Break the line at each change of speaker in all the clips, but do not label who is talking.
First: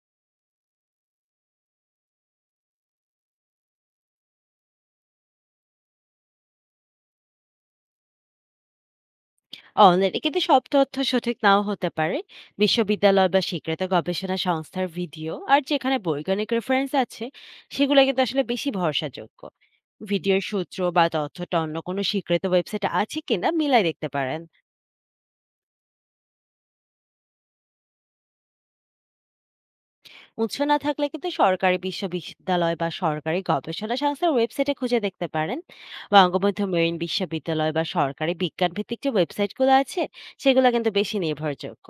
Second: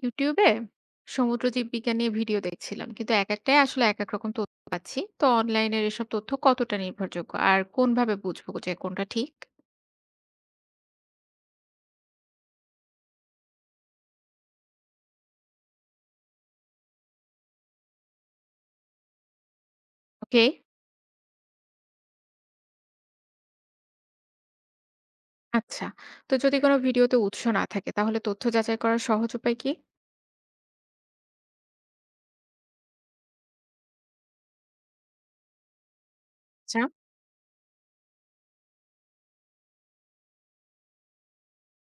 ইউটিউবে সমুদ্র জীববিজ্ঞান নিয়ে ভিডিও দেখছিলাম, কিন্তু এক একটাই আসলে এক এক রকম তথ্য পাচ্ছি। তো অনলাইনের এসব তথ্য কতটা নির্ভরযোগ্য আর কোনভাবে বুঝবো যে কোনটা ঠিক?
অনলাইনে কিন্তু সব তথ্য সঠিক নাও হতে পারে। বিশ্ববিদ্যালয় বা স্বীকৃত গবেষণা সংস্থার ভিডিও আর যেখানে বৈজ্ঞানিক রেফারেন্স আছে সেগুলো কিন্তু আসলে বেশি ভরসাযোগ্য। ভিডিওর
ওকে,
সূত্র বা তথ্যটা অন্য কোনো স্বীকৃত ওয়েবসাইটে আছে কিনা মিলাই দেখতে পারেন।
আচ্ছা। তো যদি কোনো ভিডিওতে উৎস না থাকে তাহলে তথ্য যাচাই করার সহজ উপায় কি?
উৎস না থাকলে কিন্তু সরকারি বিশ্ববিদ্যালয় বা সরকারি গবেষণা সংস্থার ওয়েবসাইটে খুঁজে দেখতে পারেন। বঙ্গবন্ধু
আচ্ছা।
মেরিন বিশ্ববিদ্যালয় বা সরকারি বিজ্ঞান ভিত্তিক যে ওয়েবসাইটগুলো আছে সেগুলো কিন্তু বেশি নির্ভরযোগ্য।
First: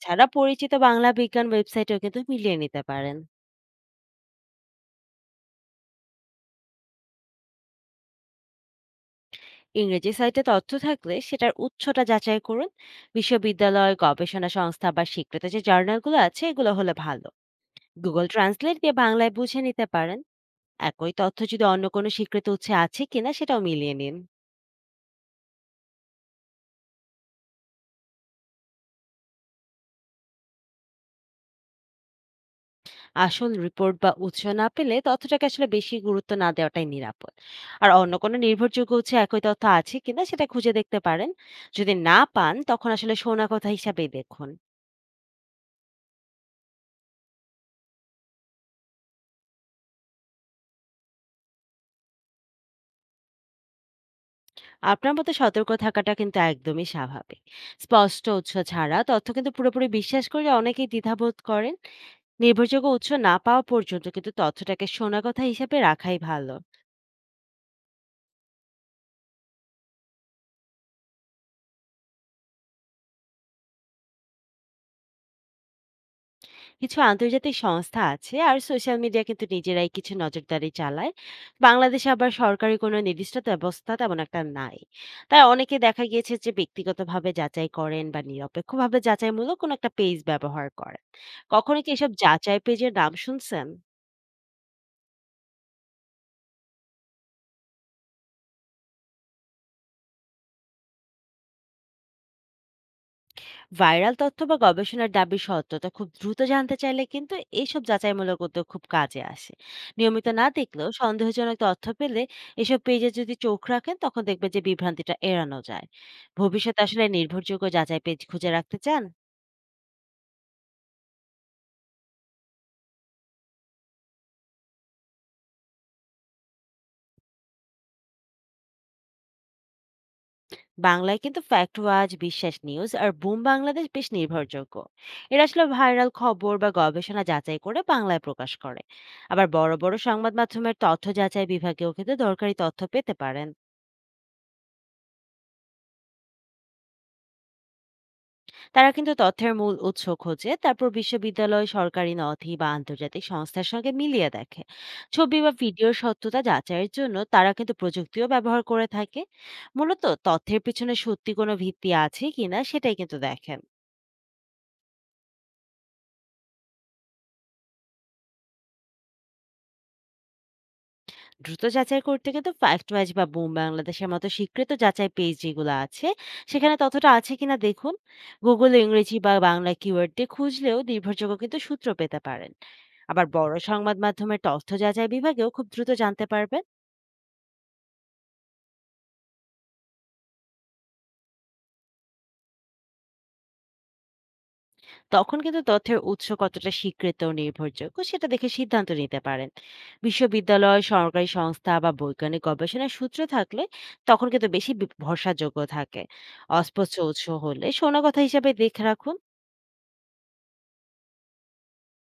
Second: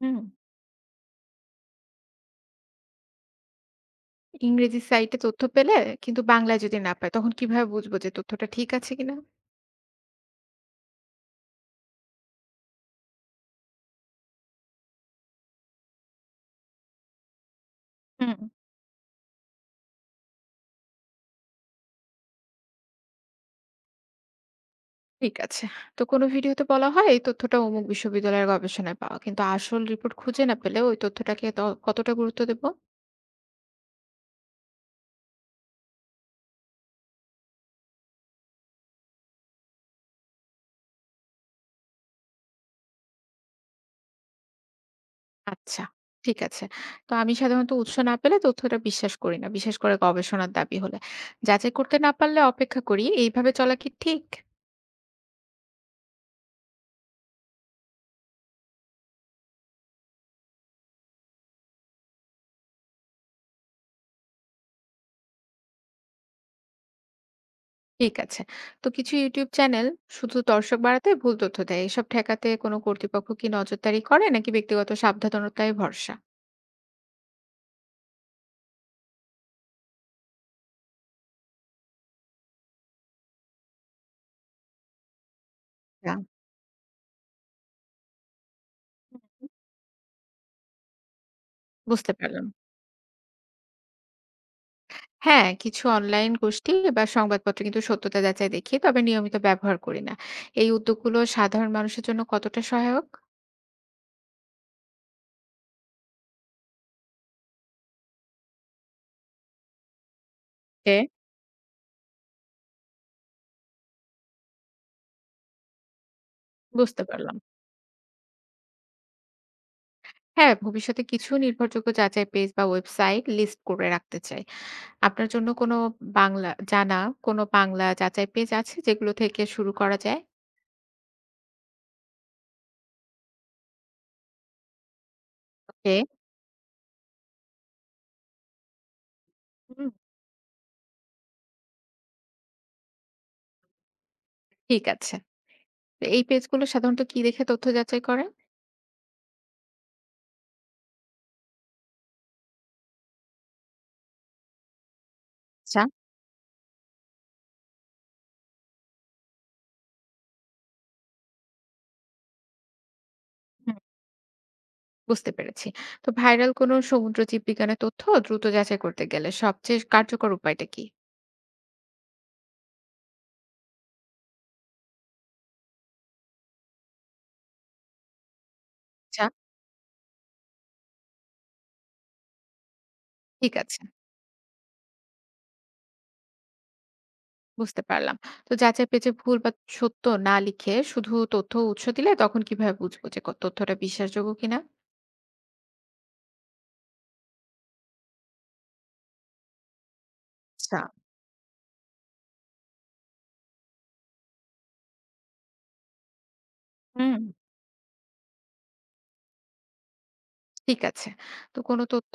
হুম।
পরিচিত বাংলা বিজ্ঞান ওয়েবসাইটেও কিন্তু মিলিয়ে নিতে পারেন।
ইংরেজি সাইটে তথ্য পেলে কিন্তু বাংলায় যদি না পায়, তখন কিভাবে বুঝবো যে তথ্যটা ঠিক আছে কিনা?
ইংরেজি সাইটে তথ্য থাকলে সেটার উৎসটা যাচাই করুন। বিশ্ববিদ্যালয়, গবেষণা সংস্থা বা স্বীকৃত যে জার্নালগুলো আছে এগুলো হলে ভালো। গুগল
হুম,
ট্রান্সলেট দিয়ে বাংলায় বুঝে নিতে পারেন। একই তথ্য যদি অন্য কোনো স্বীকৃত উৎসে আছে কিনা সেটাও মিলিয়ে নিন।
ঠিক আছে। তো কোনো ভিডিওতে বলা হয় এই তথ্যটা অমুক বিশ্ববিদ্যালয়ের গবেষণায় পাওয়া, কিন্তু আসল রিপোর্ট খুঁজে না পেলে ওই তথ্যটাকে কতটা গুরুত্ব দেব?
আসল রিপোর্ট বা উৎস না পেলে তথ্যটাকে আসলে বেশি গুরুত্ব না দেওয়াটাই নিরাপদ। আর অন্য কোনো নির্ভরযোগ্য উৎসে একই তথ্য আছে কিনা সেটা খুঁজে দেখতে পারেন। যদি না পান তখন আসলে শোনা কথা হিসাবেই দেখুন।
আচ্ছা, ঠিক আছে। তো আমি সাধারণত উৎস না পেলে তথ্যটা বিশ্বাস করি না। বিশেষ করে গবেষণার দাবি হলে। যাচাই করতে না পারলে অপেক্ষা করি। এইভাবে চলা কি ঠিক?
আপনার মতো সতর্ক থাকাটা কিন্তু একদমই স্বাভাবিক। স্পষ্ট উৎস ছাড়া তথ্য কিন্তু পুরোপুরি বিশ্বাস করলে অনেকেই দ্বিধাবোধ করেন। নির্ভরযোগ্য উৎস না পাওয়া পর্যন্ত কিন্তু তথ্যটাকে শোনা কথা হিসেবে রাখাই ভালো।
ঠিক আছে। তো কিছু YouTube চ্যানেল শুধু দর্শক বাড়াতে ভুল তথ্য দেয়। এসব ঠেকাতে কোনো কর্তৃপক্ষ কি নজরদারি করে, নাকি ব্যক্তিগত সাবধানতায় ভরসা?
কিছু আন্তর্জাতিক সংস্থা আছে আর সোশ্যাল মিডিয়া কিন্তু নিজেরাই কিছু নজরদারি চালায়। বাংলাদেশে আবার সরকারি কোনো নির্দিষ্ট ব্যবস্থা তেমন একটা নাই। তাই অনেকে দেখা
না।
গিয়েছে যে ব্যক্তিগতভাবে যাচাই করেন বা নিরপেক্ষভাবে যাচাইমূলক কোনো একটা পেজ ব্যবহার করেন। কখনো কি এসব
বুঝতে পারলাম।
যাচাই পেজের নাম শুনছেন?
হ্যাঁ, কিছু অনলাইন গোষ্ঠী বা সংবাদপত্রে কিন্তু সত্যতা যাচাই দেখি, তবে নিয়মিত ব্যবহার করি না। এই উদ্যোগগুলো সাধারণ মানুষের জন্য কতটা সহায়ক?
ভাইরাল তথ্য বা গবেষণার দাবির সত্যতা খুব দ্রুত জানতে চাইলে কিন্তু এইসব যাচাইমূলক উদ্যোগ খুব কাজে আসে। নিয়মিত না দেখলেও
ওকে।
সন্দেহজনক তথ্য পেলে এসব পেজে যদি চোখ রাখেন তখন দেখবেন যে বিভ্রান্তিটা এড়ানো যায়। ভবিষ্যতে
বুঝতে
আসলে
পারলাম।
নির্ভরযোগ্য যাচাই পেজ খুঁজে রাখতে চান।
হ্যাঁ, ভবিষ্যতে কিছু নির্ভরযোগ্য যাচাই পেজ বা ওয়েবসাইট লিস্ট করে রাখতে চাই। আপনার জন্য কোনো বাংলা জানা, কোনো বাংলা যাচাই পেজ আছে যেগুলো থেকে শুরু করা যায়?
বাংলায় কিন্তু ফ্যাক্ট ওয়াচ, বিশ্বাস নিউজ আর বুম বাংলাদেশ বেশ নির্ভরযোগ্য। এরা আসলে
ওকে,
ভাইরাল খবর বা গবেষণা যাচাই করে বাংলায় প্রকাশ করে। আবার বড়
হুম,
বড় সংবাদ মাধ্যমের তথ্য যাচাই বিভাগেও কিন্তু দরকারি তথ্য পেতে পারেন।
ঠিক আছে। তো এই পেজগুলো সাধারণত কি দেখে তথ্য যাচাই করে?
তারা কিন্তু তথ্যের মূল উৎস খোঁজে, তারপর বিশ্ববিদ্যালয়, সরকারি নথি বা আন্তর্জাতিক সংস্থার সঙ্গে মিলিয়ে দেখে। ছবি বা
আচ্ছা,
ভিডিওর সত্যতা যাচাইয়ের জন্য তারা কিন্তু প্রযুক্তিও ব্যবহার করে থাকে। মূলত তথ্যের পিছনে সত্যি কোনো ভিত্তি আছে কিনা সেটাই কিন্তু দেখেন।
হুম, বুঝতে পেরেছি। তো ভাইরাল কোনো সমুদ্র জীববিজ্ঞানের তথ্য দ্রুত যাচাই করতে গেলে সবচেয়ে কার্যকর উপায়টা কি?
দ্রুত যাচাই করতে কিন্তু ফ্যাক্ট ম্যাচ বা বুম বাংলাদেশের মতো স্বীকৃত যাচাই পেজ যেগুলো আছে সেখানে তথ্যটা আছে কিনা দেখুন। গুগল ইংরেজি
আচ্ছা,
বা বাংলা কিওয়ার্ড দিয়ে খুঁজলেও নির্ভরযোগ্য কিন্তু সূত্র পেতে পারেন। আবার
ঠিক
বড়
আছে।
সংবাদ মাধ্যমের তথ্য যাচাই বিভাগেও খুব দ্রুত জানতে পারবেন।
বুঝতে পারলাম। তো যাচাই পেজে ভুল বা সত্য না লিখে শুধু তথ্য উৎস দিলে তখন কিভাবে বুঝবো যে তথ্যটা বিশ্বাসযোগ্য কিনা?
তখন কিন্তু তথ্যের উৎস কতটা স্বীকৃত ও নির্ভরযোগ্য সেটা দেখে সিদ্ধান্ত নিতে পারেন।
আচ্ছা,
বিশ্ববিদ্যালয়, সরকারি সংস্থা বা বৈজ্ঞানিক গবেষণার সূত্র থাকলে তখন কিন্তু বেশি ভরসাযোগ্য থাকে। অস্পষ্ট
হুম,
উৎস হলে শোনা কথা হিসাবে দেখে রাখুন।
ঠিক আছে। তো কোনো তথ্য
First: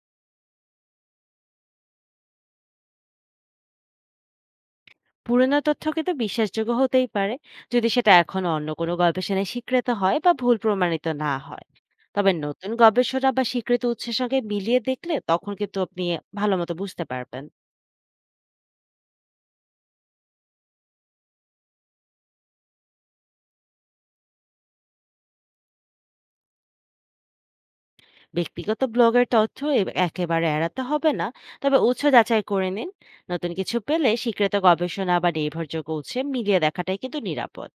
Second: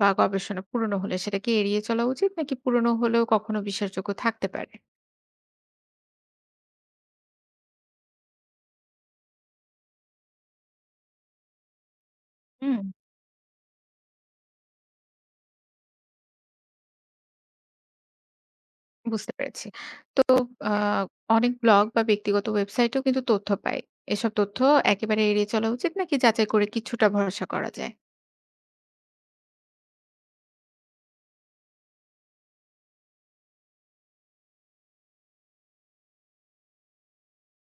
বা গবেষণা পুরনো হলে সেটা কি এড়িয়ে চলা উচিত, নাকি পুরনো হলেও কখনো বিশ্বাসযোগ্য থাকতে পারে?
পুরোনো তথ্য কিন্তু বিশ্বাসযোগ্য হতেই পারে যদি সেটা এখনো অন্য কোনো গবেষণায় স্বীকৃত হয় বা ভুল প্রমাণিত না হয়। তবে নতুন
হুম।
গবেষণা বা স্বীকৃত উৎসের সঙ্গে মিলিয়ে দেখলে তখন কিন্তু আপনি ভালো মতো বুঝতে পারবেন।
বুঝতে পেরেছি। তো আ অনেক ব্লগ বা ব্যক্তিগত ওয়েবসাইটেও কিন্তু তথ্য পাই। এসব তথ্য একেবারে এড়িয়ে চলা উচিত, নাকি যাচাই করে কিছুটা ভরসা করা যায়?
ব্যক্তিগত ব্লগের তথ্য একেবারে এড়াতে হবে না, তবে উৎস যাচাই করে নিন। নতুন কিছু পেলে স্বীকৃত গবেষণা বা নির্ভরযোগ্য উৎসে মিলিয়ে দেখাটাই কিন্তু নিরাপদ।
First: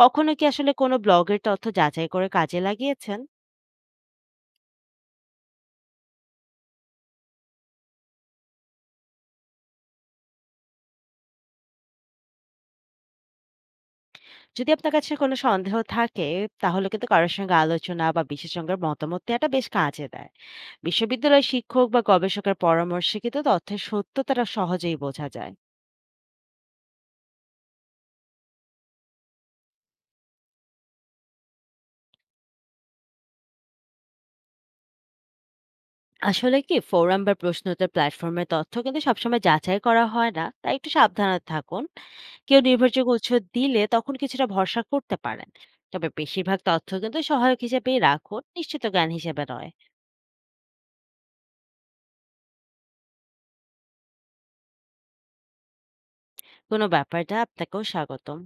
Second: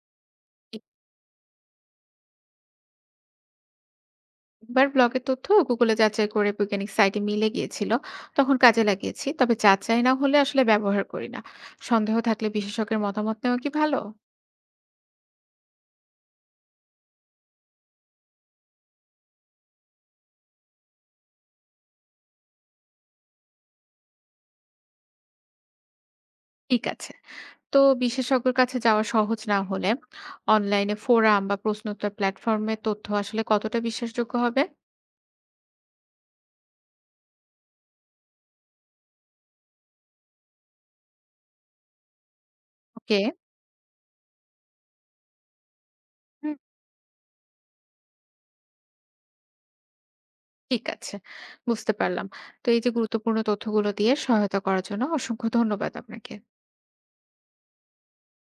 কখনো কি আসলে কোনো ব্লগের তথ্য যাচাই করে কাজে লাগিয়েছেন?
একবার ব্লগের তথ্য Google এ যাচাই করে বৈজ্ঞানিক সাইটে মিলে গিয়েছিল। তখন কাজে লাগিয়েছি। তবে যাচাই না হলে আসলে ব্যবহার করি না। সন্দেহ থাকলে বিশেষজ্ঞের মতামত নেওয়া কি ভালো?
যদি আপনার কাছে কোনো সন্দেহ থাকে তাহলে কিন্তু কারোর সঙ্গে আলোচনা বা বিশেষজ্ঞের মতামত নেওয়াটা বেশ কাজে দেয়। বিশ্ববিদ্যালয় শিক্ষক বা গবেষকের পরামর্শে কিন্তু তথ্যের সত্যতাটা সহজেই বোঝা যায়।
ঠিক আছে। তো বিশেষজ্ঞের কাছে যাওয়া সহজ না হলে অনলাইনে ফোরাম বা প্রশ্নোত্তর প্ল্যাটফর্মে তথ্য আসলে কতটা বিশ্বাসযোগ্য হবে?
আসলে কি ফোরাম বা প্রশ্নোত্তর প্ল্যাটফর্মের তথ্য কিন্তু সবসময় যাচাই করা হয় না, তাই একটু সাবধানে থাকুন। কেউ নির্ভরযোগ্য
ওকে,
উৎস দিলে তখন কিছুটা ভরসা করতে পারেন। তবে
হুম,
বেশিরভাগ তথ্য কিন্তু সহায়ক হিসেবেই রাখুন, নিশ্চিত জ্ঞান হিসেবে নয়।
ঠিক আছে, বুঝতে পারলাম। তো এই যে গুরুত্বপূর্ণ তথ্যগুলো দিয়ে সহায়তা করার জন্য অসংখ্য ধন্যবাদ আপনাকে।
কোনো ব্যাপারটা, আপনাকেও স্বাগতম।